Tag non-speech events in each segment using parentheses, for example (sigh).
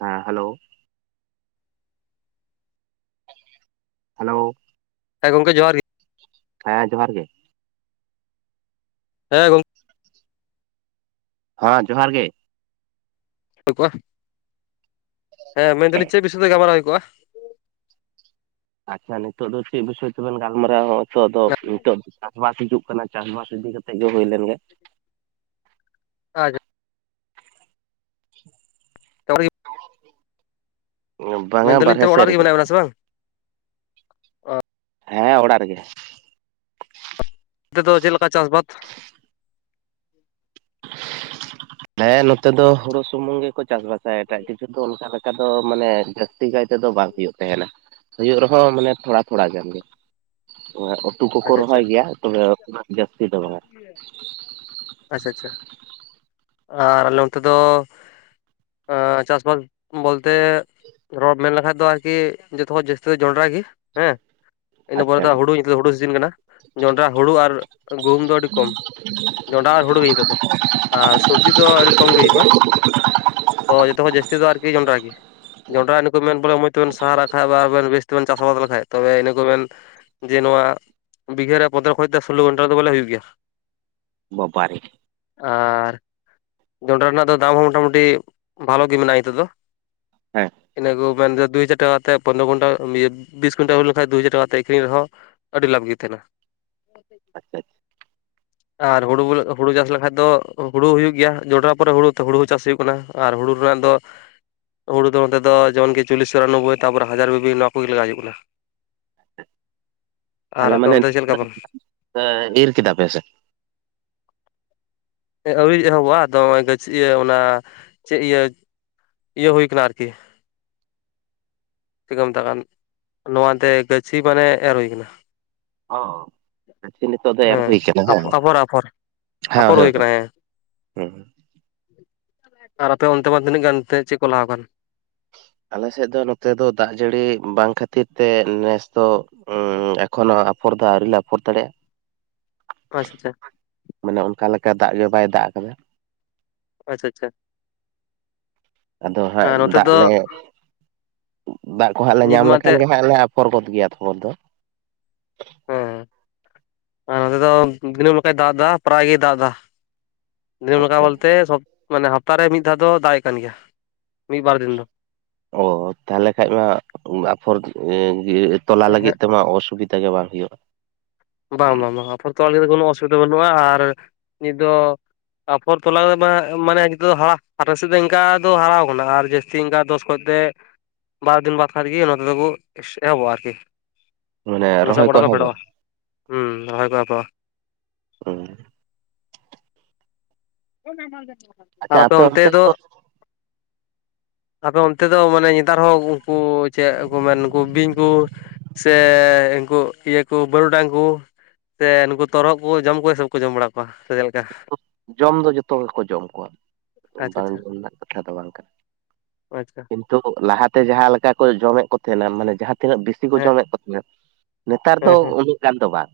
ᱦᱮᱸ hello hello ᱦᱮ ᱜᱚᱢᱠ ᱡᱚᱦᱟᱨ ᱜᱮ ᱦᱮᱸ ᱡᱚᱦᱟᱨ ᱜᱮ ᱾ ᱦᱮᱸ ᱜᱚᱝᱠᱮ ᱦᱮᱸ ᱡᱚᱦᱟᱨ ᱜᱮ ᱠᱚᱜᱼᱟ ᱦᱮᱸ ᱢᱮᱱᱫᱟᱞᱤᱧ ᱪᱮᱫ ᱵᱤᱥᱚᱭ ᱛᱮ ᱜᱟᱞᱢᱟᱨᱟᱣ ᱦᱩᱭ ᱠᱚᱜᱼᱟ ᱟᱪᱪᱷᱟ ᱱᱤᱛᱚᱜ ᱫᱚ ᱪᱮᱫ ᱵᱤᱥᱚᱭ ᱛᱮᱵᱮᱱ ᱜᱟᱞᱢᱟᱨᱟᱣᱟ, ᱦᱚᱜᱼᱚᱭ ᱛᱚ ᱟᱫᱚ ᱱᱤᱛᱚᱜ ᱪᱟᱥᱵᱟᱥ ᱦᱤᱡᱩᱜ ᱠᱟᱱᱟ? ᱪᱟᱥᱵᱟᱥ ᱤᱫᱤ ᱠᱟᱛᱮᱜ ᱜᱮ ᱦᱩᱭ ᱞᱮᱱᱜᱮ ᱟ (inaudible) ᱪ ᱜᱮ (unintelligible) ᱵᱟᱝᱟ ᱢᱮᱱᱫᱟᱞᱤᱧ ᱵᱟᱨᱦᱮ ᱛᱚᱵᱮ ᱥᱮᱫ ᱚᱲᱟᱜ ᱨᱮᱜᱮ ᱢᱮᱱᱟᱜ ᱵᱮᱱᱟ ᱥᱮ ᱵᱟᱝ ᱦᱮᱸ ᱚᱲᱟᱜ ᱨᱮᱜᱮ ᱚᱱᱛᱮ ᱫᱚ ᱪᱮᱫ ᱞᱮᱠᱟ ᱪᱟᱥ ᱵᱟᱫ? ᱦᱮᱸ ᱱᱚᱛᱮ ᱫᱚ ᱦᱩᱲᱳ ᱥᱩᱢᱩᱝ ᱜᱮᱠᱚ ᱪᱟᱥᱵᱟᱥᱟ ᱮᱴᱟᱜ ᱠᱤᱪᱷᱩ ᱫᱚ ᱚᱱᱠᱟ ᱠᱟ ᱫᱚ ᱢᱟᱱᱮ ᱡᱟᱹᱥᱛᱤ ᱠᱟᱭ ᱛᱮᱫᱚ ᱵᱟᱝ ᱦᱩᱭᱩᱜ ᱛᱟᱦᱮᱱᱟ ᱾ ᱦᱩᱭᱩᱜ ᱨᱮᱦᱚᱸ ᱢᱟᱱᱮ ᱛᱷᱚᱲᱟ ᱛᱷᱚᱲᱟ ᱜᱟᱱ ᱜᱮ ᱩᱛᱩ ᱠᱚᱠᱚ ᱟᱪᱪᱷᱟ ᱨᱚᱦᱚᱭ ᱜᱮᱭᱟ ᱛᱚᱵᱮ ᱩᱱᱟᱹᱜ ᱡᱟᱹᱥᱛᱤ ᱫᱚ ᱵᱟᱝᱟ ᱾ ᱟᱪᱪᱷᱟ-ᱟᱪᱪᱷᱟ ᱾ ᱟᱨ ᱟᱞᱮ ᱚᱱᱛᱮ ᱫᱚ ᱪᱟᱥᱵᱟᱥ ᱵᱚᱞᱛᱮ ᱨᱚᱯ ᱢᱮᱱ ᱞᱮᱠᱷᱟᱡ ᱫᱚ ᱟᱨᱠᱤ, ᱡᱚᱛᱚᱠᱷᱡ ᱡᱟᱹᱥᱛᱤ ᱫᱚ ᱡᱚᱱᱰᱨᱟ ᱜᱮ ᱦᱮᱸ ᱾ ᱤᱱᱟᱹ ᱯᱚᱨ ᱟᱪᱪᱷᱟ ᱫᱚ ᱦᱩᱤᱛ ᱫᱚ ᱦᱩᱲᱩ ᱥᱤᱡᱤᱱ ᱠᱟᱱᱟ ᱡᱚᱱᱰᱨᱟ ᱦᱩᱲᱩ ᱟᱨ ᱜᱩᱦᱩᱢ ᱫᱚ ᱟᱹᱰᱤ ᱠᱚᱢ ᱡᱚᱱᱰᱨᱟ ᱟᱨ ᱦᱩᱲᱩ ᱜᱮᱤᱛᱳᱚᱜ ᱫᱚ ᱟᱨ ᱥᱚᱵᱡᱤ ᱫᱚ ᱟᱹᱰᱤ ᱠᱚᱢ ᱜᱮ ᱦᱩᱭᱩᱜᱼᱟ ᱛᱚ ᱡᱚᱛᱚ ᱠᱷᱚᱡ ᱡᱟᱹᱥᱛᱤ ᱫᱚ ᱟᱨᱠᱤ ᱡᱚᱱᱰᱨᱟ ᱜᱮ, ᱡᱚᱱᱰᱨᱟ ᱱᱩᱠᱚ ᱢᱮᱱ ᱵᱚᱞᱮ ᱢᱚᱡᱽ ᱛᱮᱵᱮᱱ ᱥᱟᱨ ᱟᱜᱠᱷᱟᱱ ᱵᱮᱥ ᱛᱮᱵᱮᱱ ᱪᱟᱥ ᱟᱵᱟᱫ ᱞᱮᱠᱷᱟᱡ ᱛᱚᱵᱮ ᱤᱱᱟᱹ ᱠᱚ ᱵᱮᱮᱱ ᱡᱮ ᱱᱚᱣᱟ ᱵᱤᱜᱷᱟᱹᱨ ᱨᱮ ᱯᱚᱫᱨᱚ ᱠᱷᱚᱡ ᱥᱳᱞᱳ ᱜᱷᱚᱱᱴᱟ ᱨᱮᱫᱚ ᱵᱚᱞᱮ ᱦᱩᱭᱩᱜ ᱜᱮᱭᱟ ᱵᱟᱵᱟ ᱨᱮ ᱟᱨ ᱡᱚᱱᱰᱨᱟ ᱨᱮᱱᱟᱜ ᱫᱚ ᱫᱟᱢ ᱦᱚᱸ ᱢᱚᱴᱟᱢᱩᱴᱤ ᱵᱷᱟᱞᱚ ᱜᱮ ᱢᱮᱱᱟᱜᱼᱟ ᱱᱤᱛᱚᱜ ᱫᱚ ᱦᱮᱸ ᱤᱱᱟᱹ ᱠᱚ ᱢᱟᱱ ᱫᱩ ᱦᱟᱡᱟᱨ ᱴᱟᱠᱟ ᱠᱟᱛᱮ ᱯᱚᱱᱨᱚ ᱠᱩᱭᱴ ᱵᱤᱥ ᱠᱩᱭᱴ ᱦᱩᱭ ᱞᱮᱱᱠᱷᱟᱱ ᱫᱩ ᱦᱟᱡᱟᱨᱟᱠᱟ ᱠᱟᱛᱮ ᱟᱹᱠᱷᱤᱨᱨᱤᱧ ᱨᱮᱦᱚᱸ ᱟᱹᱰᱤ ᱞᱟᱵᱷ ᱜᱮ ᱛᱟᱦᱮᱱᱟ ᱟᱪᱪᱷᱟ ᱟᱨ ᱦᱩᱲᱩᱮ ᱦᱩᱲᱩ ᱪᱟᱥ ᱞᱮᱠᱷᱟᱡ ᱫᱚ ᱦᱩᱲᱩ ᱦᱩᱭᱩᱜ ᱜᱮᱭᱟ ᱡᱚᱸᱰᱨᱟ ᱯᱚᱨᱮ ᱦᱩᱲᱩ ᱦᱩᱲᱩ ᱦᱚᱸ ᱪᱟᱥ ᱦᱩᱭᱩᱜ ᱠᱟᱱᱟ ᱟᱨ ᱦᱩᱲᱩ ᱨᱮᱱᱟᱜ ᱫᱚ ᱦᱩᱲᱩ ᱫᱚ ᱱᱚᱛᱮ ᱫᱚ ᱡᱮᱢᱚᱱᱠᱤ ᱪᱚᱞᱞᱤᱥ ᱪᱩᱨᱟᱱᱚᱵᱳᱭ, ᱛᱟᱯᱚᱨ ᱦᱟᱡᱟᱨ ᱵᱤᱵᱤ ᱱᱚᱣᱟ ᱠᱚᱜᱮ ᱞᱟᱜᱟᱣ ᱦᱩᱭᱩᱜ ᱠᱟᱱᱟ ᱾ ᱟᱨ ᱛᱟᱦᱞᱮ ᱟᱯᱮ ᱢᱟᱱᱮ ᱚᱱᱛᱮ ᱪᱮᱫ ᱞᱮᱠᱟ ᱵᱟᱝ ᱤᱨ ᱠᱮᱫ ᱫᱟ ᱯᱮ ᱥᱮᱮ ᱟᱹᱣᱨᱤ ᱮᱦᱚᱵᱚᱜᱼᱟ ᱟᱫᱚᱜ ᱤᱭᱟᱹ ᱚᱱᱟ ᱪᱮᱫ ᱤᱭᱟᱹ ᱤᱭᱟᱹ ᱦᱩᱭ ᱠᱟᱱᱟ ᱟᱨᱠᱤ ᱪᱮᱫᱠᱚ ᱢᱮᱛᱟᱜ ᱠᱟᱱ ᱱᱚᱣᱟᱛᱮ ᱜᱟᱹᱪᱷᱤ ᱢᱟᱱᱮ ᱮᱨ ᱦᱩᱭ ᱠᱟᱱᱟ ᱾ ᱚ ᱟᱪ ᱱᱤᱛᱚᱜ ᱫᱚ ᱮᱨ ᱦᱩᱭ ᱠᱟᱱᱟ ᱦᱮᱸ ᱨᱟᱚᱨ ᱦᱮᱸ ᱦᱮᱸ ᱦᱮ ᱦᱮᱸ ᱟᱨ ᱟᱯᱮ ᱚᱱᱛᱮ ᱢᱟ ᱛᱤᱱᱟᱹᱜ ᱜᱟᱱᱮᱫ ᱪᱮᱫ ᱠᱚ ᱞᱟᱦᱟᱣ ᱟᱠᱟᱱ ᱟᱞᱮᱥᱮᱫ ᱫᱚ ᱱᱚᱛᱮ ᱫᱚ ᱫᱟᱜ ᱡᱟᱹᱲᱤ ᱵᱟᱝ ᱠᱷᱟᱹᱛᱤᱨ ᱛᱮ ᱱᱮᱥ ᱫᱚ ᱦᱚᱸ ᱮᱠᱷᱚᱱᱳ ᱟᱯᱷᱚᱨ ᱫᱚ ᱟᱹᱣᱨᱤ ᱞᱮ ᱟᱯᱷᱚᱨ ᱫᱟᱲᱮᱭᱟᱜᱼᱟ ᱾ ᱟᱪᱪᱷᱟ-ᱟᱪᱪᱷᱟ ᱾ ᱢᱟᱱᱮ ᱚᱱᱠᱟ ᱞᱮᱠᱟ ᱫᱟᱜ ᱜᱮ ᱵᱟᱭ ᱫᱟᱜ ᱟᱠᱟᱫᱟ ᱟᱪᱪᱷᱟ ᱟᱪᱪᱷᱟ ᱟᱫᱚ ᱦᱟᱸᱜ ᱦᱮᱸ ᱱᱚᱛᱮ ᱫᱟᱜ ᱫᱚ ᱞᱮ ᱫᱟᱜ ᱠᱚᱦᱟᱸᱜ ᱞᱮ ᱱᱤᱛ ᱧᱟᱢ ᱢᱟ ᱞᱮᱠᱷᱟᱱ ᱮᱱᱛᱮᱫ ᱜᱮ ᱦᱟᱜ ᱯᱚᱨᱵᱚᱛ ᱜᱮᱭᱟ ᱛᱚᱢᱚᱨ ᱫᱚ ᱦᱮᱸ ᱟᱨ ᱱᱚᱛᱮ ᱫᱚ ᱫᱤᱱᱟᱹᱢ ᱞᱮᱠᱟᱭ ᱫᱟᱜ ᱮᱫᱟ ᱯᱟᱨᱟᱭ ᱜᱮᱭ ᱫᱟᱜ ᱮᱫᱟ ᱫᱮ ᱱᱚᱝᱠᱟ ᱟᱪᱪᱷᱟ ᱵᱚᱞᱛᱮ ᱢᱟᱱᱮ ᱦᱟᱯᱛᱟᱨᱮ ᱢᱤᱫ ᱫᱷᱟᱣ ᱫᱚ ᱫᱟᱜ ᱮᱮᱫ ᱠᱟᱱ ᱜᱮᱭᱟ ᱢᱤᱫ ᱵᱟᱨ ᱫᱤᱱ ᱫᱚ ᱚ ᱛᱟᱦᱚᱞᱮ ᱠᱷᱟᱱ ᱢᱟ (unintelligible) ᱛᱚᱞᱟ ᱦᱮᱸ ᱞᱟᱹᱜᱤᱫ ᱛᱮᱢᱟ ᱚᱥᱩᱵᱤᱫᱷᱟ ᱜᱮ ᱵᱟᱝ ᱦᱩᱭᱩᱜᱼᱟ ᱵᱟᱝ - ᱵᱟᱝ ᱟᱯᱚᱨᱛᱚ ᱟᱹᱞᱤᱝ ᱫᱚ ᱠᱚᱱᱳ ᱚᱥᱩᱵᱤᱫᱷᱟ ᱵᱟᱹᱱᱩᱜᱼᱟ ᱟᱨ (inaudible) ᱱᱤᱛ ᱫᱚ ᱟᱯᱷᱚᱨ ᱛᱚᱞᱟᱫᱚ ᱢᱟᱱᱮ ᱫᱚ ᱦ ᱦᱟᱨ ᱥᱮᱫ ᱫᱚ ᱤᱱᱠᱟ ᱫᱚ ᱦᱟᱨᱟ ᱟᱠᱟᱱᱟ ᱟᱨ ᱡᱟᱹᱥᱛᱤ ᱛᱦᱮᱤᱱ ᱜᱟ ᱫᱚᱥ ᱠᱷ ᱛᱮ ᱵᱟᱨᱚ ᱫᱤᱱ ᱵᱟᱫᱽ ᱠᱷᱟᱱᱜ ᱜᱮ ᱱᱚᱛᱮ ᱫᱚᱠᱚ ᱮᱦᱚᱵᱚᱜᱼᱟ ᱟᱨᱠᱤ ᱢᱟᱱᱮ ᱞᱚᱥᱚᱫ ᱨᱚᱦᱚᱭ ᱠᱚ ᱜᱚᱰᱟ ᱮᱦᱚᱵ ᱵ ᱯᱷᱮᱰᱚᱜᱼᱟ ᱦᱩᱸ ᱨᱚᱦᱚᱭ ᱠᱚᱜᱼᱟ ᱯᱚ ᱦᱩᱸ (unintelligible) ᱟᱨ ᱟᱯᱮ ᱚᱱᱛᱮ ᱫᱚ (inaudible) ᱟᱯᱮ ᱚᱱᱛᱮ ᱫᱚ ᱢᱟᱱᱮ ᱱᱮᱛᱟᱨ ᱦᱚᱸ ᱩᱱᱠᱩ ᱪᱮᱫ ᱠᱚ ᱢᱮᱱᱠᱩ ᱵᱤᱧ ᱠᱚ ᱥᱮ ᱤᱱᱠᱩ ᱤᱭᱟᱹ ᱠᱚ ᱵᱟᱹᱨᱩᱜᱰᱟᱝ ᱠᱚ ᱥᱮ ᱱᱩᱠᱩ ᱛᱚᱨᱚᱫ ᱠᱚ ᱡᱚᱢ ᱠᱚᱣᱟ ᱥᱮ ᱠᱚ ᱡᱚᱢ ᱵᱟᱲᱟ ᱠᱚᱣᱟ ᱥᱮ ᱪᱮᱫᱮ ᱞᱮᱠᱟ ᱡᱚᱢ ᱫᱚ ᱡᱚᱛᱚ ᱦᱚᱲ ᱜᱮᱠᱚ ᱡᱚᱢ ᱠᱚᱣᱟ᱾ (inaudible) ᱟᱪᱪᱷᱟ ᱵᱟᱝ ᱟᱪᱪᱷᱟ ᱧᱩ ᱨᱮᱱᱟᱜ ᱠᱟᱛᱷᱟ ᱫᱚ ᱵᱟᱝ ᱠᱟᱱᱟ ᱟᱪᱪᱷᱟ (inaudible) ᱤᱱᱛᱩ ᱛᱚ ᱞᱟᱦᱟᱛᱮ ᱡᱟᱦᱟᱸ ᱞᱮᱠᱟ ᱠᱚ ᱡᱚᱢᱮᱫ ᱠᱚ ᱛᱟᱦᱮᱱᱟ ᱢᱟᱱᱮ ᱡᱟᱦᱟᱸ ᱛᱤᱱᱟᱹᱜ ᱵᱮᱥᱤ ᱠᱚ ᱦᱮᱸ ᱡᱚᱢᱮᱫ ᱠᱚ ᱛᱟᱦᱮᱱᱟ ᱱᱮᱛᱟᱨ ᱦᱮᱸ ᱫᱚ ᱦᱮᱸ ᱩᱱᱟᱹᱜ ᱜᱟᱱ ᱫᱚ ᱵᱟᱝ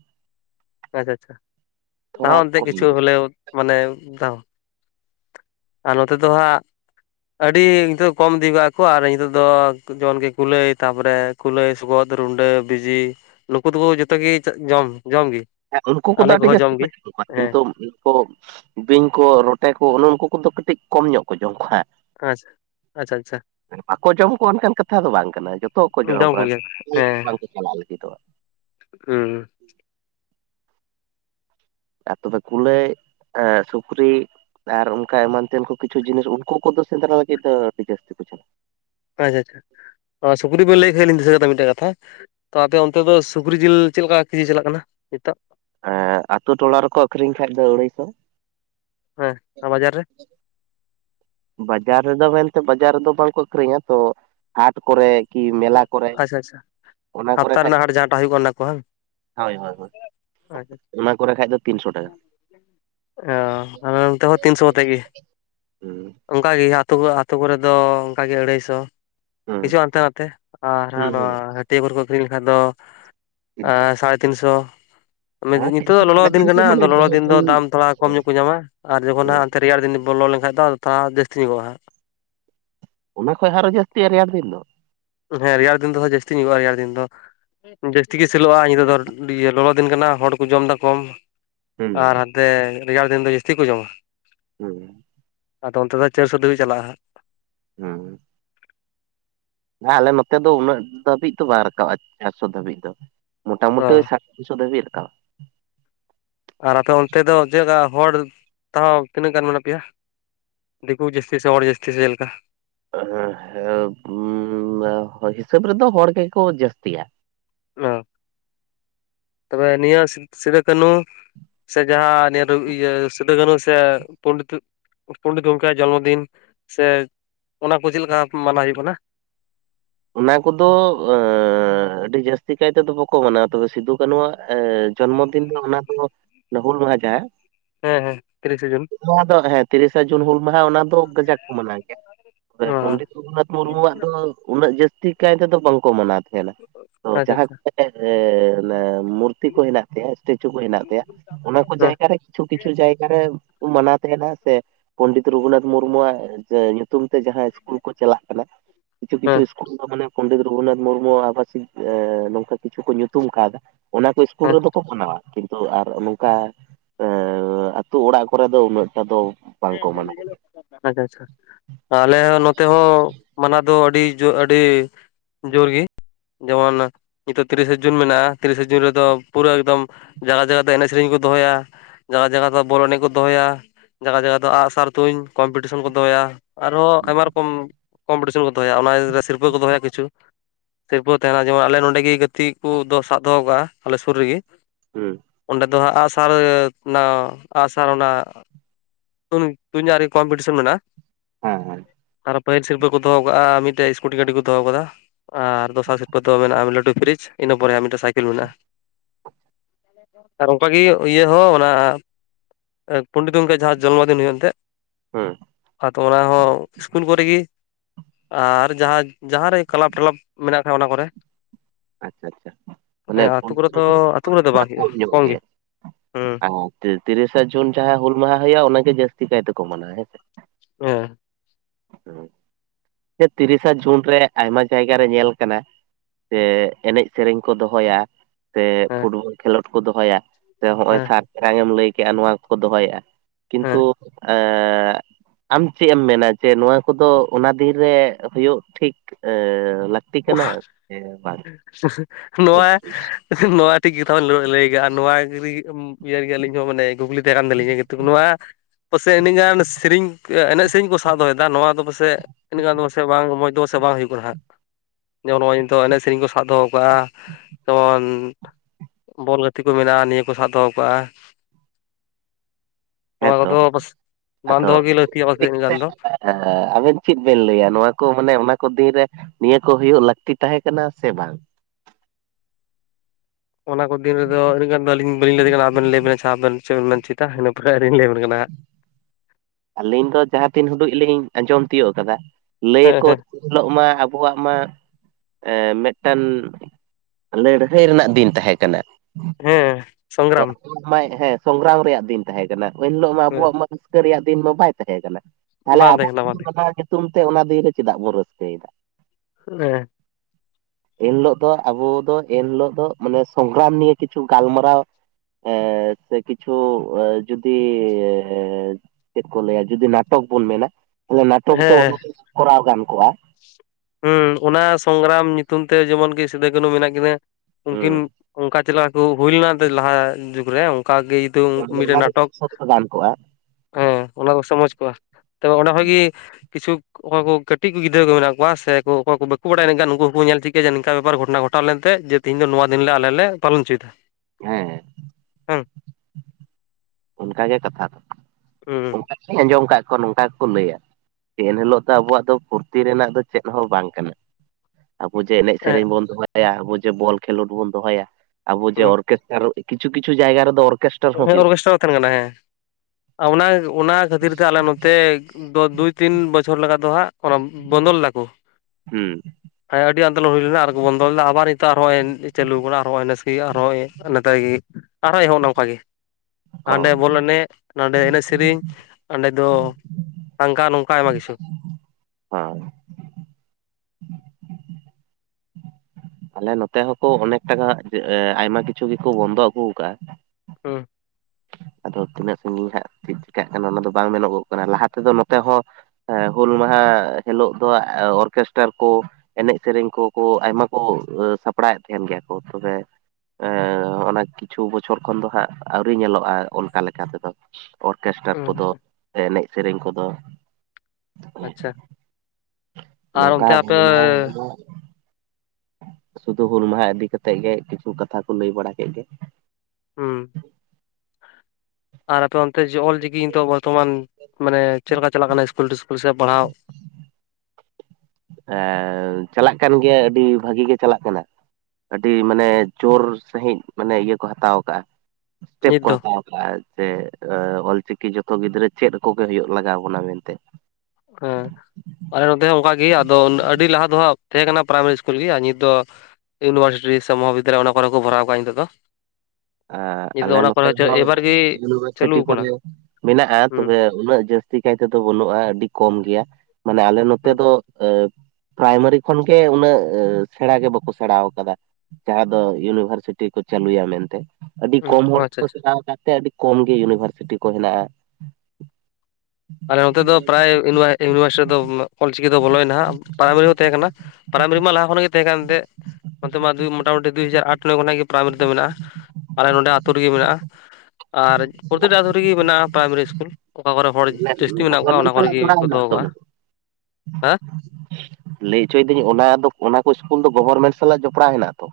ᱟᱪᱪᱷᱟ ᱟᱪᱪᱷᱟ (inaudible) ᱮᱱᱛᱮ ᱛᱷᱚᱲᱟ ᱦᱚᱸ ᱠᱚᱢ ᱠᱤᱪᱷᱩ ᱧᱚᱜ ᱵᱚᱞᱮ ᱢᱟᱱᱮ ᱫᱟ ᱟᱨ ᱱᱚᱛᱮ ᱫᱚ ᱦᱟᱸᱜ ᱟᱹᱰᱤ ᱱᱤᱛᱚᱜ ᱫᱚ ᱠᱚᱢ ᱤᱫᱤ ᱠᱟᱜᱼᱟ ᱠᱚ ᱟᱨ ᱱᱤᱛᱚᱜ ᱫᱚ ᱡᱮᱢᱚᱱ ᱜᱮᱤ ᱠᱩᱞᱟᱹᱭ ᱛᱟᱯᱚᱨᱮ ᱠᱩᱞᱟᱹᱭ ᱥᱚᱜᱚᱫ ᱨᱩᱱᱰᱟᱹ ᱵᱤᱡᱤ ᱱᱩᱠᱩ ᱫᱚᱠᱚ ᱡᱚᱛᱚᱜ ᱜᱮ ᱡᱚᱢ ᱡᱚᱢ ᱜᱮ ᱦᱮᱸ ᱩᱱᱠᱩ ᱠᱚᱫᱚ ᱟᱞᱮ ᱟᱹᱰᱤ ᱠᱚᱦᱚᱸ ᱡᱚᱢ ᱜᱮᱟᱹᱥᱛᱤ ᱜᱮ ᱧ ᱠᱚᱣᱟ ᱦᱮᱸ ᱠᱤᱱᱛᱩ ᱵᱤᱧ ᱠᱚ ᱨᱚᱴᱮ ᱠᱚ ᱩᱱᱠᱩ ᱠᱚᱫᱚ ᱠᱟᱹᱴᱤᱡ ᱠᱚᱢ ᱧᱚᱜ ᱠᱚ ᱡᱚᱜ ᱠᱚᱣᱟ ᱾ ᱟᱪᱪᱷᱟ ᱟᱪᱪᱷᱟ ᱟᱪᱪᱷᱟ ᱵᱟᱠᱚ ᱡᱚᱢ ᱠᱚᱣᱟ ᱚᱱᱠᱟᱱ ᱠᱟᱛᱷᱟ ᱫᱚ ᱵᱟᱝ ᱠᱟᱱᱟ ᱡᱚᱛᱚᱠᱚ ᱡᱚᱢ ᱠᱚᱣᱟ ᱠᱚᱜᱮᱭᱟ ᱦᱮᱸ ᱪᱞ ᱠ ᱫᱚ ᱦᱩᱸ ᱟᱨ ᱛᱚᱵᱮ ᱠᱩᱞᱟᱹᱭ (inaudible) ᱟᱻ ᱥᱩᱠᱨᱤ ᱟᱨ ᱚᱱᱠᱟ ᱮᱢᱟᱱ ᱛᱮᱱ ᱠᱚ ᱠᱤᱪᱷᱩ ᱡᱤᱱᱤᱥ ᱩᱱᱠᱩ ᱠᱚᱫᱚ ᱥᱮᱸᱫᱽᱨᱟ ᱞᱟᱹᱜᱤᱫ ᱫᱚ ᱟᱹᱰᱤ ᱡᱟᱹᱥᱛᱤ ᱠᱚ ᱪᱟᱞᱟᱜᱼᱟ᱾ ᱟᱪᱪᱷᱟ ᱟᱪᱪᱷᱟ (inaudible) ᱥᱩᱠᱨᱤ ᱵᱮᱱ ᱞᱟᱹᱭ ᱠᱷᱟᱱ (unintelligible) ᱫᱤᱥᱟᱹᱛ ᱢᱤᱫᱴᱟᱝ ᱠᱟᱛᱷᱟ ᱛᱚ ᱟᱯᱮ ᱚᱱᱛᱮ ᱫᱚ ᱥᱩᱠᱨᱤ ᱡᱤᱞ ᱪᱮᱫ ᱞᱮᱠᱟ ᱠᱮᱡᱤ ᱪᱟᱞᱟᱜ ᱠᱟᱱᱟ ᱱᱤᱛᱚᱜ? ᱮ ᱟᱛᱚ ᱴᱚᱞᱟ ᱨᱮᱠᱚ ᱟᱹᱷᱨᱤᱧ ᱠᱷᱟᱡ ᱫᱚ ᱟᱹᱲᱤ ᱥᱚ ᱦᱮᱸ ᱵᱟᱡᱟᱨ ᱨᱮ ᱵᱟᱡᱟᱨ ᱨᱮᱫᱚ ᱢᱮᱱᱛᱮ ᱵᱟᱡᱟᱨ ᱨᱮᱫᱚ ᱵᱟᱝᱠᱚ ᱟᱹᱠᱷᱨᱤᱧᱟ ᱛᱚ ᱦᱟᱴ ᱠᱚᱨᱮ ᱠᱤ ᱢᱮᱞᱟ ᱠᱚᱨᱮ ᱟᱪᱪᱷᱟ ᱟᱪᱪᱷᱟ (inaudible) ᱚᱱᱟ ᱠᱚᱨᱮ ᱦᱟᱯᱛᱟ ᱠᱷᱟᱱ ᱨᱮᱱᱟᱜ (unintelligible) ᱦᱟᱴ ᱡᱟᱦᱟᱸᱴᱟᱜ ᱦᱩᱭᱩᱜ ᱠᱟᱱᱟ ᱚᱱᱟ ᱠᱚ ᱵᱟᱝ ᱦᱳᱭ ᱦᱳᱭᱭ ᱟᱪᱪᱷᱟ ᱚᱱᱟ ᱠᱚᱨᱮ ᱠᱷᱟᱱ ᱫᱚ ᱛᱤᱱᱥᱚ ᱴᱟᱠᱟ ᱚ ᱟᱯᱮ ᱚᱱᱛᱮ ᱦᱚᱸ ᱛᱤᱱᱥᱚ ᱟᱛᱮ ᱜᱮ᱾ ᱦᱩᱸ ᱚᱱᱠᱟᱜᱮ ᱟᱹᱛᱩ ᱠᱚ ᱟᱹᱛᱩ ᱠᱚᱨᱮᱫᱚ ᱚᱱᱠᱟᱜᱮ ᱟᱹᱲᱦᱟᱹᱭ ᱥᱚ ᱦᱩᱸ ᱠᱤᱪᱷᱩ ᱦᱟᱱᱛᱮ ᱱᱟᱛᱮ ᱟᱨ ᱦᱩᱸ ᱱᱚᱣᱟ ᱦᱩᱸ ᱦᱟᱹᱴᱭᱟᱹ ᱠᱚᱨᱮ ᱠᱚ ᱟᱹᱠᱷᱨᱤᱧ ᱞᱮᱠᱷᱟᱱ ᱫᱚ ᱮ ᱛᱤᱱᱥᱚ ᱥᱟᱲᱮ ᱛᱤᱱᱥᱚ ᱦᱮᱸ ᱱᱤᱛᱚᱜ ᱛᱤᱱᱥᱚ ᱫᱚ ᱞᱚᱞᱚ ᱥᱟᱲᱮ ᱫᱤᱱ ᱛᱤᱱᱥᱚ ᱠᱟᱱᱟ ᱢᱟᱱᱮ ᱟᱫᱚ ᱞᱚᱞᱚ ᱡᱟᱦᱟᱸ ᱫᱤᱱ ᱫᱚ ᱛᱤᱱ ᱫᱟᱢ ᱛᱷᱚᱲᱟ ᱠᱚᱢ ᱧᱚᱜ ᱠᱚ ᱧᱟᱢᱟ ᱟᱨ ᱡᱚᱠᱷᱚᱱ ᱦᱟᱸ ᱦᱩᱸ ᱦᱟᱛᱮ ᱨᱮᱭᱟᱲ ᱫᱤᱱ ᱵᱚᱞᱚ ᱞᱮᱱᱠᱷᱟᱱ ᱫᱚ ᱟᱫᱚ ᱛᱟ ᱡᱟᱹᱥᱛᱤ ᱧᱚᱜᱼᱟ ᱦᱟᱜ ᱚᱱᱟ ᱠᱷᱚᱡ ᱟᱨᱚ ᱡᱟᱹᱥᱛᱤᱜᱼᱟ ᱨᱮᱭᱟᱲ ᱫᱤᱱ ᱫᱚ ᱦᱮᱸ ᱨᱮᱭᱟᱲ ᱫᱤᱱ ᱫᱚ ᱡᱟᱹᱥᱛᱤ ᱧ ᱦᱩᱭᱩᱜᱼᱟ ᱨᱮᱭᱟᱲ ᱫᱤᱱ ᱫᱚ ᱡᱟᱹᱥᱛᱤ ᱜᱮ ᱥᱮᱞᱚᱜᱼᱟ ᱧᱤᱛᱚᱜ ᱫᱚ ᱞᱚᱞᱚ ᱫᱤᱱ ᱠᱟᱱᱟ ᱦᱚᱲ ᱠᱚ ᱡᱚᱢ ᱮᱫᱟ ᱠᱚᱢ ᱦᱩᱸ ᱟᱨ ᱦᱟᱱᱛᱮ ᱨᱮᱭᱟᱲ ᱫᱤᱱ ᱫᱚ ᱡᱟᱹᱥᱛᱤ ᱠᱚ ᱡᱚᱢᱟ ᱦᱩᱸ ᱟᱫᱚ ᱚᱱᱛᱮ ᱫᱚ ᱪᱟᱹᱨ ᱥᱮᱫ ᱫᱷᱜᱵ ᱪᱟᱞᱟᱜᱼᱟᱟᱸᱜ ᱦᱮᱸ ᱵᱟᱝ ᱟᱞᱮ ᱱᱚᱛᱮ ᱫᱚ ᱩᱱᱟᱹᱜ ᱫᱷᱟᱹᱵᱤᱡ ᱫᱚ ᱵᱟᱝᱟᱭ ᱨᱟᱠᱟᱵᱼᱟ, ᱪᱟᱨᱥᱚ ᱫᱷᱟᱹᱵᱤᱡ ᱫᱚ᱾ ᱚ ᱢᱚᱴᱴᱟᱢᱩᱴᱤ ᱥᱟᱲᱮ ᱛᱤᱱ ᱦᱩᱭᱩᱜᱮᱫᱠᱟᱣᱟ ᱟᱨ ᱟᱯᱮ ᱚᱱᱛᱮ ᱫᱚ ᱪᱮᱫ ᱞᱮᱠᱟ ᱦᱚᱲ ᱛᱚᱦᱚᱸ ᱛᱤᱱᱟᱹᱜ ᱜᱟᱱ ᱢᱮᱱᱟᱜ ᱯᱮᱭᱟ᱾ ᱫᱤᱠᱩ ᱡᱟᱹᱥᱛᱤ ᱥᱮ ᱦᱚᱲ ᱡᱟᱹᱥᱛᱤ ᱥᱮ ᱪᱮᱞᱮ ᱞᱮᱠᱟ ᱦᱤᱥᱟᱹᱵ ᱨᱮᱫᱚ ᱦᱚᱲ ᱜᱮᱠᱚ ᱡᱟᱹᱥᱛᱤᱭᱟ᱾ ᱚ ᱛᱚᱵᱮ ᱱᱤᱭᱟᱹ ᱥᱤᱫᱩ ᱠᱟᱹᱱᱦᱩ ᱥᱮ ᱡᱟᱦᱟᱸ ᱱᱤᱭᱟᱹ (unintelligible) ᱥᱤᱫᱩ ᱠᱟᱱᱩ ᱥᱮ ᱯᱟᱱᱰᱮ ᱯᱚᱱᱰᱤᱛ ᱜᱚᱝᱠᱮᱭᱟᱜ ᱡᱚᱱᱢᱚ ᱫᱤᱱ ᱥᱮ ᱚᱱᱟ ᱠᱚ ᱪᱮᱫ ᱞᱮᱠᱟ ᱢᱟᱱᱟᱣ ᱦᱩᱭᱩᱜ ᱠᱟᱱᱟ᱾ ᱚᱱᱟ ᱠᱚᱫᱚ ᱟᱹᱰᱤ ᱡᱟᱹᱥᱛᱤ ᱠᱟᱭ ᱛᱮᱫᱚ ᱵᱟᱠᱚ ᱢᱟᱱᱟᱣᱟ ᱛᱚᱵᱮ ᱥᱤᱫᱩ ᱠᱟᱱᱩᱣᱟᱜ ᱡᱚᱱᱢᱚ ᱫᱤᱱ ᱫᱚ ᱚᱱᱟ ᱫᱚ ᱦᱩᱞ ᱢᱟᱦᱟ ᱡᱟᱦᱟᱸ ᱠᱤᱨᱤᱥᱮ ᱡᱩᱱ ᱱᱚᱣᱟ ᱫᱚ ᱦᱮᱸ ᱛᱤᱨᱤᱥᱟ ᱡᱩᱱ ᱦᱩᱞ ᱢᱟᱦᱟ ᱚᱱᱟ ᱫᱚ ᱠᱟᱡᱟᱠ ᱠᱚ ᱢᱟᱱᱟᱣ ᱜᱮᱭᱟ᱾ ᱚ ᱯᱚᱱᱰᱤᱛ ᱨᱚᱜᱷᱩᱱᱟᱛᱷ ᱢᱩᱨᱢᱩᱣᱟᱜ ᱫᱚ ᱩᱱᱟᱹᱜ ᱡᱟᱹᱥᱛᱤ ᱠᱟᱭ ᱛᱮᱫᱚ ᱵᱟᱝᱠᱚ ᱢᱟᱱᱟᱣ ᱛᱟᱦᱮᱸᱱᱟ, ᱛᱚ ᱟᱪᱪᱷᱟ ᱡᱟᱦᱟᱸ ᱠᱚ ᱟᱪᱪᱷᱟ ᱢᱩᱨ ᱢᱚᱨᱛᱤ ᱠᱚ ᱦᱮᱱᱟᱜ ᱛᱟᱭᱟ ᱥᱴᱮᱪᱩ ᱠᱚ ᱦᱮᱱᱟᱜ ᱛᱟᱭᱟ ᱚᱱᱟ ᱠᱚ ᱦᱮᱸ ᱡᱟᱭᱜᱟ ᱨᱮ ᱠᱤᱪᱷᱩ ᱠᱤᱪᱷᱩ ᱡᱟᱭᱜᱟ ᱨᱮ ᱢᱟᱱᱟᱣ ᱛᱟᱦᱮᱱᱟ ᱥᱮ ᱯᱚᱱᱰᱤᱛ ᱨᱚᱜᱷᱩᱱᱟᱛᱷ ᱢᱩᱨᱢᱩᱣᱟᱜ ᱧᱩᱛᱩᱢ ᱛᱮ ᱡᱟᱦᱟᱸ ᱤᱥᱠᱩᱞ ᱠᱚ ᱪᱟᱞᱟᱜ ᱠᱟᱱᱟ᱾ ᱠᱤᱪᱷᱩ ᱠᱤᱪᱷᱩ ᱦᱮᱸ ᱤᱥᱠᱩᱞ ᱫᱚ ᱢᱟᱱᱮ ᱯᱚᱱᱰᱤᱛ ᱨᱚᱜᱷᱩᱱᱟᱛᱷ ᱢᱩᱨᱢᱩ ᱟᱵᱟᱹᱥᱤ ᱱᱚᱝᱠᱟ ᱠᱤᱪᱷᱩ ᱠᱚ ᱧᱩᱛᱩᱢ ᱠᱟᱣᱫᱟ᱾ ᱚᱱᱟ ᱠᱤ ᱤᱥᱠᱩᱞ ᱦᱮᱸ ᱨᱮᱫᱚ ᱠᱚ ᱢᱟᱱᱟᱣᱟ ᱠᱤᱱᱛᱩ ᱟᱨ ᱱᱚᱝᱠᱟ ᱟᱹᱛᱩ ᱚᱲᱟᱜ ᱠᱚᱨᱮ ᱫᱚ ᱩᱱᱟᱹᱜᱴᱟᱜ ᱫᱚ ᱵᱟᱝᱠᱚ ᱦᱮᱸ ᱢᱟᱱᱟᱣ ᱜᱮᱭᱟ (unintelligible) ᱟᱪᱪᱷᱟ ᱟᱞᱮ ᱱᱚᱛᱮ ᱦᱚᱸ ᱢᱟᱱᱟᱣ ᱫᱚ ᱟᱹᱰᱤ ᱟᱹᱰᱤ ᱡᱳᱨ ᱜᱮ᱾ ᱡᱮᱢᱚᱱ ᱱᱤᱛᱚᱜ ᱛᱤᱨᱤᱥᱮ ᱡᱩᱱ ᱢᱮᱱᱟᱜᱼᱟ, ᱛᱤᱨᱤᱥᱮ ᱡᱩᱱ ᱨᱮᱫᱚ ᱯᱩᱨᱟᱹ ᱮᱠᱫᱚᱢ ᱡᱟᱭᱜᱟ ᱡᱟᱭᱜᱟᱛᱮ ᱮᱱᱮᱡ ᱥᱮᱨᱮᱧ ᱠᱚ ᱫᱚᱦᱚᱭᱟ ᱡᱟᱭᱜᱟ ᱡᱟᱭᱜᱟᱛᱮ ᱵᱚᱞ ᱮᱱᱮᱡ ᱠᱚ ᱫᱚᱦᱚᱭᱟ᱾ ᱡᱟᱭᱜᱟ ᱡᱟᱭᱜᱟ ᱫᱚ ᱟᱜ ᱥᱟᱨ ᱛᱩᱧ ᱠᱚᱢᱯᱤᱴᱤᱥᱮᱱ ᱠᱚ ᱫᱚᱦᱚᱭᱟ ᱟᱨᱦᱚᱸ ᱟᱭᱢᱟ ᱨᱚᱠᱚᱢ᱾ ᱠᱚᱢᱯᱤᱴᱤᱥᱚᱱ ᱠᱚ ᱫᱚᱦᱚᱭᱟ ᱚᱱᱟ ᱥᱤᱨᱯᱟᱹ ᱠᱚᱦᱚᱭᱟ ᱠᱤᱪᱷᱩ᱾ ᱥᱤᱨᱯᱟᱹ ᱛᱟᱦᱮᱱᱟ ᱡᱮᱢᱚᱱ ᱟᱞᱮ ᱱᱚᱸᱰᱮ ᱜᱮ ᱜᱟᱛᱮᱜ ᱠᱚ ᱫᱚᱥ ᱦᱟᱜ ᱠᱚ ᱫᱚᱦᱚ ᱠᱟᱜᱼᱟ ᱟᱞᱮ ᱥᱩᱨ ᱨᱮᱜᱮ ᱦᱮᱸ ᱚᱸᱰᱮ ᱫᱚ ᱦᱟᱸᱜ ᱟᱸᱜᱼᱥᱟᱨ ᱚᱱᱟ ᱟᱸᱜᱼᱥᱟᱨ ᱚᱱᱟ (unintelligible) ᱟᱨ ᱠᱚᱢᱯᱤᱴᱤᱥᱚᱱ ᱦᱮᱸ ᱦᱮᱸ ᱢᱮᱱᱟᱜᱼᱟᱱᱟ ᱯᱟᱹᱦᱤᱞ ᱥᱤᱨᱯᱟᱹ ᱠᱚ ᱫᱚᱦᱚᱣ ᱠᱟᱜᱼᱟ ᱢᱤᱫᱴᱮᱡ ᱤᱥᱠᱩᱴᱤ ᱜᱟᱹᱰᱤ ᱠᱚ ᱫᱚᱦᱚᱣ ᱠᱟᱫᱟ ᱟᱨ ᱫᱚᱥᱟᱨ ᱥᱤᱨᱯᱟᱹ ᱫᱚ ᱢᱮᱱᱟᱜᱼᱟ ᱞᱟᱹᱰᱩ ᱯᱷᱨᱤᱡ᱾ ᱤᱱᱟᱹ ᱯᱚᱨᱮ ᱢᱤᱫᱴᱮᱱ ᱥᱟᱭᱠᱮᱞ ᱢᱮᱱᱟᱜᱼᱟ᱾ ᱟᱨ ᱚᱱᱠᱟᱜᱮ ᱤᱭᱟᱹ ᱦᱚᱸ ᱚᱱᱟ ᱯᱚᱱᱰᱤᱛ ᱜᱚᱢᱠᱮ ᱡᱟᱦᱟᱸ ᱡᱚᱱᱢᱚ ᱫᱤᱱ ᱦᱩᱭᱩᱜ ᱮᱱᱛᱮᱜ ᱦᱩᱸ ᱟᱫᱚ ᱚᱱᱟ ᱦᱚᱸ ᱤᱥᱠᱩᱞ ᱠᱚᱨᱮᱜ ᱜᱮ᱾ ᱟᱨ ᱡᱟᱦᱟᱸ ᱡᱟᱦᱟᱸᱨᱮ ᱠᱞᱟᱯ ᱴᱚᱞᱟᱯ ᱢᱮᱱᱟᱜ ᱠᱷᱟ ᱚᱱᱟ ᱠᱚᱨᱮ᱾ ᱟᱪᱪᱷᱟ ᱟᱪᱪᱷᱟ ᱢᱟᱱᱮ ᱦᱮ ᱟᱹᱛᱩ ᱯᱚᱱᱰᱤᱛ ᱠᱚᱨᱮ ᱫᱚ ᱨᱚᱜᱷᱩᱱᱟᱛᱷ ᱟᱹᱛᱩ ᱠᱚᱨᱮ ᱢᱩᱨᱢᱩ ᱫᱚ ᱛᱷᱚᱲᱟ ᱵᱟᱝ ᱦᱩᱭᱩᱜᱼᱟ ᱧᱚᱜ ᱠᱚᱢ ᱜᱮ ᱦᱩᱸ ᱟᱨ ᱛᱤᱨᱤᱥᱟ ᱡᱩᱱ ᱡᱟᱦᱟᱸ ᱦᱩᱞ ᱢᱟᱦᱟ ᱦᱩᱭᱩᱜᱼᱟ ᱚᱮ ᱡᱟᱹᱥᱛᱤ ᱠᱟᱭ ᱛᱮᱠᱚ ᱢᱟᱱᱟᱣᱟ ᱦᱮᱸᱥᱮ (unintelligible) ᱛᱤᱨᱤᱥᱟ ᱡᱩᱱ ᱨᱮ ᱟᱭᱢᱟ ᱡᱟᱭᱜᱟ ᱨᱮ ᱧᱮᱞ ᱟᱠᱟᱱᱟ ᱥᱮ ᱮᱱᱮᱡ ᱥᱮᱨᱮᱧ ᱠᱚ ᱫᱚᱦᱚᱭᱟ᱾ ᱥᱮ ᱦᱮᱸ ᱯᱷᱩᱴᱵᱚᱞ ᱠᱷᱮᱞᱚᱸᱰ ᱠᱚ ᱫᱚᱦᱚᱭᱟ ᱥᱮ ᱦᱚᱸᱜᱼᱚᱭ ᱦᱮᱸ ᱥᱟᱨ (unintelligible) ᱮᱢ ᱞᱟᱹᱭ ᱠᱮᱫᱮᱜᱼᱟ ᱱᱚᱣᱟ ᱠᱚᱠᱚ ᱫᱚᱦᱚᱭᱮᱫᱼᱟ ᱠᱤᱱᱛᱩ ᱦᱮᱸ ᱟ ᱟᱢ ᱪᱮᱫ ᱮᱢ ᱢᱮᱱᱟ ᱡᱮ ᱱᱚᱣᱟ ᱠᱚᱫᱚ ᱚᱱᱟ ᱫᱤᱱ ᱨᱮ ᱦᱩᱭᱩᱜ ᱴᱷᱤᱠ ᱞᱟᱹᱠᱛᱤ ᱴᱤᱠ ᱟᱱᱟ ᱥᱮ ᱵᱟᱝ? ᱱᱚᱣᱟ ᱱᱚᱣᱟ ᱴᱷᱤᱠ ᱠᱟᱛᱷᱟ ᱦᱚᱸ ᱞᱟᱹᱭ ᱟᱨ ᱱᱚᱣᱟ ᱟᱹᱨ ᱜᱮᱭᱟ ᱟᱹᱞᱤᱧ ᱦᱚᱸ ᱢᱟᱱᱮ ᱠᱩᱠᱞᱤ ᱛᱟᱦᱮᱸ ᱠᱟᱱ ᱛᱟᱹᱞᱤᱧᱟ (unintelligible) ᱱᱚᱣᱟ ᱯᱟᱥᱮᱜ ᱟᱞᱤᱧᱟᱜ ᱚᱱᱟ ᱥᱮᱨᱮᱧ ᱮᱱᱮᱡ ᱥᱮᱨᱮᱧ ᱠᱚ ᱥᱟᱵ ᱫᱚᱦᱚᱭᱮᱫᱟ ᱱᱚᱣᱟ ᱫᱚ ᱯᱟᱥᱮᱡ ᱮᱱᱟᱹᱠᱷᱟᱱ ᱫᱚ ᱯᱟᱥᱮ ᱵᱟᱝ ᱢᱚᱡᱽ ᱫᱚ ᱯᱟᱥᱮ ᱵᱟᱝ ᱦᱩᱭᱩᱜ ᱠᱟᱱᱟ ᱦᱟᱸᱜ ᱡᱮᱢᱚᱱ ᱱᱚᱜ-ᱚᱭ ᱱᱤᱛᱚᱜ ᱮᱱᱮᱡ ᱥᱮᱨᱮᱧ ᱠᱚ ᱥᱟᱵ ᱫᱚᱦᱚ ᱠᱟᱜᱼᱟ ᱡᱮᱢᱚᱱ ᱵᱚᱞ ᱜᱟᱛᱮ ᱠᱚ ᱢᱮᱱᱟᱜᱼᱟ ᱱᱤᱭᱟᱹ ᱠᱚ ᱥᱟᱵ ᱫᱚᱦᱚ ᱠᱟᱜᱼᱟ ᱱᱚᱣᱟ ᱦᱮᱸᱛᱚ ᱠᱚᱫᱚ ᱵᱟᱝ ᱫᱚᱦᱚ ᱜᱮ ᱞᱟᱹᱠᱛᱤᱜᱼᱟ ᱵᱟᱨᱫᱤᱱ ᱜᱟᱱ ᱫᱚ ᱮᱸᱻ ᱟᱵᱮᱱ ᱪᱮᱫ ᱵᱮᱱ ᱞᱟᱹᱭᱟ ᱱᱚᱣᱟ ᱠᱚ ᱢᱟᱱᱮ ᱚᱱᱟ ᱠᱚ ᱫᱤᱱ ᱨᱮ ᱱᱤᱭᱟᱹ ᱠᱚ ᱦᱩᱭᱩᱜ ᱞᱟᱹᱠᱛᱤ ᱛᱟᱦᱮᱸ ᱠᱟᱱᱟ ᱥᱮ ᱵᱟᱝ ᱚᱱᱟ ᱠᱚ ᱫᱤᱱ ᱨᱮᱫᱚ ᱟ. ᱲᱤᱜᱟᱱ ᱫᱚ ᱟᱞᱤᱧ ᱵᱟᱞᱤᱧ ᱞᱟᱹᱭᱫᱟᱲᱮ ᱠᱟᱱᱟ ᱟᱵᱮᱱ ᱞᱟᱹᱭᱵᱮᱱ ᱟᱪᱪᱷᱟ ᱟᱵᱮᱱ ᱪᱮᱫ ᱵᱮᱱ ᱢᱮᱱᱪᱚᱭᱮᱫᱟ ᱤᱱᱟᱹ ᱯᱚᱨᱮ ᱟᱹᱞᱤᱧ ᱞᱟᱹᱭ ᱟᱵᱤᱱ ᱠᱟᱱᱟ ᱦᱟᱜ ᱟᱹᱞᱤᱧ ᱫᱚ ᱡᱟᱦᱟᱸ ᱛᱤᱱ ᱦᱩᱰᱩᱡ ᱞᱤᱧ ᱟᱸᱡᱚᱢ ᱛᱤᱭᱳᱜ ᱠᱟᱫᱟ ᱦᱮᱸ ᱞᱟᱹᱭᱟᱠᱚ ᱦᱮᱸ ᱩᱱᱦᱤᱞᱚᱜ ᱢᱟ ᱟᱵᱚᱣᱟᱜ ᱢᱟ ᱮᱻ ᱢᱤᱫᱴᱟᱝ ᱞᱟᱹᱲᱦᱟᱹᱭ ᱨᱮᱱᱟᱜ ᱫᱤᱱ ᱛᱟᱦᱮᱸ ᱠᱟᱱᱟ ᱦᱮᱸ ᱥᱚᱝᱜᱨᱟᱢ ᱦᱮᱸ ᱥᱚᱝᱜᱨᱟᱢ ᱨᱮᱭᱟᱜ ᱫᱤᱱ ᱛᱟᱦᱮᱸᱠᱟᱱᱟ ᱮᱱᱦᱤᱞᱳᱜ ᱢᱟ ᱦᱮᱸ ᱟᱵᱚᱣᱟᱜ ᱢᱟ ᱨᱟᱹᱥᱠᱟᱹ ᱨᱮᱭᱟᱜ ᱫᱤᱱ ᱫᱚ ᱵᱟᱭ ᱛᱟᱦᱮᱸ ᱠᱟᱱᱟ ᱛᱟᱦᱞᱮ ᱵᱟᱝ ᱟᱵᱚ ᱛᱟᱦᱮᱸ ᱠᱟᱱᱟ ᱵᱟᱝ ᱛᱟᱦᱮᱸ ᱚᱱᱟ ᱧᱩᱛᱩᱢ ᱛᱮ ᱚᱱᱟ ᱫᱤᱱ ᱨᱮ ᱪᱮᱫᱟᱜ ᱵᱚ ᱨᱟᱹᱥᱠᱟᱹᱭᱮᱫᱟ ᱦᱮᱸ ᱮᱱᱦᱤᱞᱳᱜ ᱫᱚ ᱟᱵᱚ ᱫᱚ ᱮᱱᱦᱤᱞᱳᱜ ᱫᱚ ᱢᱟᱱᱮ ᱥᱚᱝᱜᱨᱟᱢ ᱱᱤᱭᱮ ᱠᱤᱪᱷᱩ ᱜᱟᱞᱢᱟᱨᱟᱣ ᱮᱸᱻ ᱥᱮ ᱠᱤᱪᱷᱩ ᱡᱩᱫᱤ ᱪᱮᱫ ᱠᱚ ᱞᱟᱹᱭᱟ ᱡᱩᱫᱤ ᱱᱟᱴᱚᱠ ᱵᱚᱱ ᱢᱮᱱᱟ ᱛᱟᱦᱞᱮ ᱱᱟᱴᱚᱠ ᱫᱚ ᱦᱮᱸ ᱠᱚᱨᱟᱣ ᱜᱟᱱ ᱠᱚᱜᱼᱟ ᱦᱩᱸ ᱚᱱᱟ ᱥᱚᱝᱜᱨᱟᱢ ᱧᱩᱛᱩᱢ ᱛᱮ ᱡᱮᱢᱚᱱᱠᱤ ᱥᱤᱫᱩ ᱠᱟᱹᱱᱩ ᱢᱮᱱᱟᱜ ᱠᱤᱱᱟᱹ ᱩᱱᱠᱤᱱ ᱦᱩᱸ ᱚᱱᱠᱟ ᱪᱮᱞᱟ ᱦᱩᱭ ᱞᱮᱱᱟ ᱮᱱᱛᱮᱫ ᱞᱟᱦᱟ ᱡᱩᱜᱽ ᱨᱮ ᱚᱝᱠᱟᱜᱮ ᱚᱱᱟ ᱫᱚ (unintelligible) ᱜᱟᱱ ᱠᱚᱜᱼᱟ ᱦᱮᱸ ᱚᱱᱟ ᱠᱚ ᱥᱮ ᱢᱚᱡᱽ ᱠᱚᱜᱼᱟ ᱛᱚᱵᱮ ᱚᱱᱟ ᱠᱚᱜᱮ ᱠᱤᱪᱷᱩ ᱚᱠᱚᱭ ᱠᱚ ᱠᱟᱹᱴᱤᱡ ᱠᱚ ᱜᱤᱫᱽᱨᱟᱹ ᱠᱚ ᱢᱮᱱᱟᱜ ᱠᱚᱣᱟ ᱚᱠᱟ ᱥᱮ ᱠᱚ ᱚᱠᱚᱭ ᱠᱚ ᱵᱟᱠᱚ ᱵᱟᱲᱟᱭ ᱤᱱᱟᱹᱠᱷᱟᱱ ᱩᱱᱠᱩ ᱦᱚᱸᱠᱚ ᱧᱮᱞ ᱪᱮᱫ ᱠᱚᱣᱟ ᱴᱷᱤᱠ ᱜᱮᱭᱟ ᱱᱤᱝᱠᱟ ᱵᱮᱯᱟᱨ ᱜᱷᱚᱴᱚᱱᱟ ᱜᱷᱚᱴᱟᱣ ᱞᱮᱱ ᱡᱮ ᱛᱮᱦᱮᱧ ᱱᱚᱣᱟ ᱫᱤᱱ ᱞᱮ ᱟᱞᱮ ᱞᱮ ᱯᱟᱞᱚᱱ ᱦᱚᱪᱚᱭᱮᱫᱟ ᱦᱮᱸ ᱦᱮᱸ ᱚᱱᱠᱟᱜᱮ ᱠᱟᱛᱷᱟ ᱫᱚ ᱦᱩᱸ ᱚᱱᱠᱟ ᱟᱸᱡᱚᱢ ᱠᱟᱜ ᱠᱚᱣᱟ ᱱᱚᱝᱠᱟ ᱜᱮᱠᱚ ᱞᱟᱹᱭᱟ ᱮᱱ ᱦᱤᱞᱳᱜ ᱫᱚ ᱟᱵᱚᱣᱟᱜ ᱫᱚ ᱯᱷᱩᱨᱛᱤ ᱨᱮᱱᱟᱜ ᱫᱚ ᱪᱮᱫ ᱦᱚᱸ ᱵᱟᱝ ᱠᱟᱱᱟ ᱟᱵᱚ ᱡᱮ ᱮᱱᱮᱡ ᱥᱮᱨᱮᱧ ᱵᱚᱱ ᱫᱚᱦᱚᱭᱟ ᱟᱵᱚ ᱡᱮ ᱵᱚᱞ ᱠᱷᱮᱞᱳᱰ ᱵᱚᱱ ᱫᱚᱦᱚᱭᱟ ᱟᱵᱚ ᱡᱮ ᱦᱩᱸ ᱠᱮᱯᱪᱟᱨᱚᱜ ᱠᱤᱪᱷᱩ ᱠᱤᱪᱷᱩ ᱡᱟᱭᱜᱟ ᱨᱮᱫᱚ ᱚᱨ (unintelligible) (unintelligible) ᱚᱱᱟ ᱚᱱᱟ ᱠᱷᱟᱹᱛᱤᱨ ᱛᱮ ᱟᱞᱮ ᱱᱚᱛᱮ ᱫᱩ ᱫᱩᱭ ᱛᱤᱱ ᱵᱚᱪᱷᱚᱨ ᱵᱚᱪᱷᱚᱨ ᱞᱟᱜᱟ ᱫᱚ ᱦᱟᱸᱜ ᱚᱱᱟ ᱵᱚᱱᱚᱫᱚ ᱞᱮᱱᱟᱠᱚ ᱦᱩᱸ ᱦᱮᱸ ᱟᱹᱰᱤ ᱟᱱᱫᱳᱞᱚᱱ ᱦᱩᱭ ᱞᱮᱱᱟ ᱟᱨ ᱠᱚ ᱵᱚᱱᱫᱚ ᱞᱮᱫᱟ ᱟᱵᱟᱨ ᱱᱤᱛᱚᱜ ᱟᱨ ᱟᱨ ᱦᱚᱸ ᱪᱟᱞᱩᱣᱟ ᱠᱟᱱᱟ ᱟᱨ ᱦᱚᱸ ᱵᱮᱥᱜᱮᱢ ᱦᱩᱭᱩᱜ-ᱟ ᱟᱨᱦᱚᱸ (unintelligible) ᱟᱨᱦᱚᱸ ᱮᱦᱚᱵᱱᱟ ᱚᱝᱠᱟ ᱜᱮ ᱚ ᱦᱟᱸᱰᱮ ᱵᱚᱞ ᱮᱱᱮᱡ ᱱᱟᱰᱮ ᱮᱱᱮᱡ ᱥᱮᱨᱮᱧ ᱚᱸᱰᱮ ᱫᱚ ᱦᱟᱝᱠᱟ ᱱᱚᱝᱠᱟ ᱟᱭᱢᱟ ᱠᱤᱪᱷᱩ (unintelligible) ᱟᱞᱮ ᱱᱚᱛᱮ ᱦᱚᱸᱠᱚ ᱚᱱᱮᱠ ᱴᱟᱠᱟ ᱟᱭᱢᱟ ᱠᱤᱪᱷᱩ ᱜᱮᱠᱚ ᱵᱚᱱᱫᱚ ᱟᱹᱜᱩᱣ ᱠᱟᱜᱼᱟ ᱦᱩᱸ ᱟᱫᱚ ᱛᱤᱱᱟᱹᱜ ᱥᱟᱺᱜᱤᱧ ᱦᱟᱸᱜ ᱪᱮᱫ ᱪᱮᱠᱟᱜ ᱠᱟᱱᱟ ᱚᱱᱟ ᱫᱚ ᱵᱟᱝ ᱢᱮᱱᱚᱜᱚᱜ ᱠᱟᱱᱟ ᱞᱟᱦᱟ ᱛᱮᱫᱚ ᱱᱚᱛᱮ ᱦᱚᱸ ᱦᱮᱸ ᱦᱩᱞ ᱢᱟᱦᱟ ᱦᱤᱞᱳᱜ ᱫᱚ ᱚᱨᱠᱮᱥᱴᱟᱨ ᱠᱚ ᱮᱱᱮᱡ ᱥᱮᱨᱮᱧ ᱠᱚᱠᱚ ᱟᱭᱢᱟ ᱠᱚ ᱥᱟᱯᱲᱟᱣᱮᱫ ᱛᱟᱸᱦᱮᱱ ᱜᱮᱭᱟ ᱠᱚ ᱛᱚᱵᱮ ᱦᱮᱸ ᱚᱱᱟ ᱠᱤᱪᱷᱩ ᱵᱚᱪᱷᱚᱨ ᱠᱷᱚᱱ ᱫᱚ ᱦᱟᱸᱜ ᱟᱹᱣᱨᱤ ᱧᱮᱞᱚᱜᱼᱟ ᱚᱱᱠᱟ ᱞᱮᱠᱟ ᱛᱮᱫᱚ ᱚᱨᱠᱮᱥᱴᱟᱨ ᱦᱩᱸ ᱠᱚᱫᱚ ᱮᱱᱮᱡ ᱥᱮᱨᱮᱧ ᱠᱚᱫᱚ ᱟᱪᱪᱷᱟ ᱟᱨ ᱱᱚᱝᱠᱟ ᱚᱱᱛᱮ ᱟᱯᱮ ᱦᱩᱞ ᱢᱟᱸᱦᱟ ᱦᱩᱭᱩᱜ ᱢᱟ ᱥᱩᱫᱩ ᱦᱩᱞ ᱢᱟᱦᱟ ᱤᱫᱤ ᱠᱟ ᱠᱟᱛᱮᱜ ᱜᱮ ᱠᱤᱪᱷᱩ ᱠᱟᱛᱷᱟ ᱠᱚ ᱞᱟᱹᱭ ᱵᱟᱲᱟ ᱠᱮᱫ ᱜᱮ᱾ ᱦᱩᱸ ᱟᱨ ᱟᱯᱮ ᱚᱱᱛᱮ ᱚᱞ ᱪᱤᱠᱤ ᱱᱤᱛᱚᱜ ᱵᱚᱨᱛᱚᱢᱟᱱ ᱢᱟᱱᱮ ᱪᱮᱫ ᱞᱮᱠᱟ ᱪᱟᱞᱟᱜ ᱠᱟᱱᱟ ᱤᱥᱠᱩᱞ ᱴᱤᱥᱠᱩᱞ ᱥᱮ ᱯᱟᱲᱦᱟᱣ ᱮ ᱪᱟᱞᱟᱜ ᱠᱟᱱ ᱜᱮᱭᱟ ᱟᱹᱰᱤ ᱵᱷᱟᱜᱤ ᱜᱮ ᱪᱟᱞᱟᱜ ᱠᱟᱱᱟ᱾ ᱟᱹᱰᱤ ᱢᱟᱱᱮ ᱡᱳᱨ ᱥᱟᱺᱦᱤᱡ ᱢᱟᱱᱮ ᱤᱭᱟᱹ ᱠᱚ ᱦᱟᱛᱟᱣ ᱠᱟᱜᱼᱟ ᱥᱴᱮᱯ ᱱᱤᱛ ᱠᱚ ᱫᱚ ᱦᱟᱛᱟᱣ ᱟᱨ ᱥᱮ ᱮ ᱚᱞᱪᱤᱠᱤ ᱡᱚᱛᱚ ᱜᱤᱫᱽᱨᱟᱹ ᱪᱮᱫ ᱠᱚᱜᱮ ᱦᱩᱭᱩᱜ ᱞᱟᱜᱟᱣ ᱵᱚᱱᱟ ᱢᱮᱱᱛᱮ ᱦᱮᱸ ᱟᱞᱮ ᱱᱚᱛᱮ ᱦᱚᱸ ᱚᱝᱠᱟ ᱜᱮ ᱟᱫᱚ ᱟᱹᱰᱤ ᱞᱟᱦᱟ ᱫᱚ ᱦᱟᱸᱜ ᱛᱟᱦᱮᱸ ᱠᱟᱱᱟ ᱯᱨᱟᱭᱢᱟᱤ ᱤᱥᱠᱩᱞ ᱜᱮ ᱟᱨ ᱱᱤᱛ ᱫᱚ ᱤᱭᱩᱱᱤᱵᱷᱟᱨᱥᱤᱴᱤ ᱥᱮ ᱢᱚᱦᱟ ᱵᱤᱫᱽᱫᱟᱞᱚᱭ ᱚᱱᱟ ᱠᱚᱨᱮ ᱠᱚ ᱵᱷᱚᱨᱟᱣ ᱟᱠᱟᱜ-ᱟ ᱱᱤᱛᱚᱜ ᱫᱚ᱾ ᱟ ᱱᱤᱛ ᱫᱚ ᱟᱞᱮ ᱚᱱᱟ ᱱᱚᱛᱮ ᱠᱚᱨᱮ ᱦᱚᱸ ᱮᱵᱟᱨ ᱜᱮ ᱪᱟᱹᱞᱩ ᱤᱭᱩᱱᱤᱵᱷᱟᱨᱥᱤᱴᱤ ᱟᱠᱟᱱᱟ ᱠᱚᱨᱮ ᱢᱮᱱᱟᱜᱼᱟ ᱦᱩᱸ ᱛᱚᱵᱮ ᱩᱱᱟᱹᱜ ᱡᱟᱹᱥ ᱛᱤ ᱠᱟᱭ ᱛᱮᱫᱚ ᱵᱟᱹᱱᱩᱜᱼᱟ ᱟᱹᱰᱤ ᱠᱚᱢ ᱜᱮᱭᱟ ᱢᱟᱱᱮ ᱟᱞᱮ ᱱᱚᱛᱮ ᱦᱩᱸ ᱫᱚ ᱮ ᱯᱨᱟᱭᱢᱟᱨᱤ ᱠᱷᱚᱱᱜᱮ ᱩᱱᱟᱹᱜ ᱥᱮᱬᱟ ᱜᱮ ᱵᱟᱠᱚ ᱥᱮᱬᱟᱣᱠᱟᱫᱟ᱾ ᱡᱟᱦᱟᱸ ᱫᱚ ᱤᱭᱩᱱᱤᱵᱷᱟᱨᱥᱤᱴᱤ ᱠᱚ ᱪᱟᱹᱞᱩᱭᱟ ᱢᱮᱱᱛᱮ ᱟᱹᱰᱤ ᱦᱩᱸ ᱠᱚᱢ ᱟᱪᱪᱷᱟ ᱦᱚᱲᱠᱚ ᱟᱪᱪᱷᱟ ᱥᱮᱬᱟ ᱠᱟᱜ ᱛᱮ ᱟᱹᱰᱤ ᱠᱚᱢ ᱜᱮ ᱤᱭᱩᱱᱤᱵᱷᱟᱨᱥᱤᱴᱤ ᱠᱚ ᱦᱮᱱᱟᱜᱼᱟ᱾ ᱟᱞᱮ ᱱᱚᱛᱮ ᱫᱚ ᱯᱨᱟᱭ ᱤᱭᱩᱱᱤᱵᱷᱟᱭ ᱤᱭᱩᱱᱤᱵᱷᱟᱨᱥᱤᱴᱤ ᱫᱚ ᱚᱞᱪᱤᱠᱤ ᱫᱚ ᱵᱚᱞᱚᱭᱱᱟ ᱦᱟᱸᱜ ᱯᱨᱟᱭᱢᱟᱨᱤ ᱦᱚᱸ ᱛᱟᱦᱮᱸ ᱠᱟᱱᱟ ᱯᱨᱟᱭᱢᱟᱨᱤ ᱢᱟ ᱞᱟᱦᱟ ᱠᱷᱚᱱ ᱜᱮ ᱛᱟᱦᱮᱸ ᱠᱟᱱ ᱮᱱᱛᱮᱜ ᱚᱱᱛᱮ ᱢᱟ ᱫᱩᱭ ᱢᱩᱴᱟᱢᱩᱴᱤ ᱫᱩᱭ ᱦᱟᱡᱟᱨ ᱟᱴ ᱱᱚᱭ ᱠᱷᱚᱱᱟᱜ ᱜᱮ ᱯᱨᱟᱭᱢᱟᱨᱤ ᱫᱚ ᱢᱮᱱᱟᱜ-ᱟ᱾ ᱟᱞᱮ ᱱᱚᱸᱰᱮ ᱟᱛᱩ ᱨᱮᱜᱮ ᱢᱮᱱᱟᱜᱼᱟ ᱟᱨ ᱯᱨᱚᱛᱤᱴᱟ ᱟᱛᱩ ᱨᱮᱜᱮ ᱢᱮᱱᱟᱜ-ᱟ ᱯᱨᱟᱭᱢᱟᱨᱤ ᱤᱥᱠᱩᱞ ᱚᱠᱟ ᱠᱚᱨᱮ ᱦᱚᱲ (unintelligible) ᱡᱟᱹᱥᱛᱤ ᱢᱮᱱᱟᱜ ᱠᱚᱣᱟ ᱚᱱᱟ ᱠᱚᱨᱮ ᱜᱮ ᱠᱚ ᱫᱚᱦᱚ ᱠᱟᱜᱼᱟ ᱦᱮᱸ ᱞᱟᱹᱭ ᱚᱪᱚᱭᱫᱟᱹᱧ ᱚᱱᱟ ᱫᱚ ᱚᱱᱟ ᱠᱚ ᱤᱥᱠᱩᱞ ᱫᱚ ᱜᱚᱵᱷᱚᱨᱢᱮᱱᱴ ᱥᱟᱞᱟᱜ ᱡᱚᱯᱲᱟᱣ ᱦᱮᱱᱟᱜ ᱛᱚ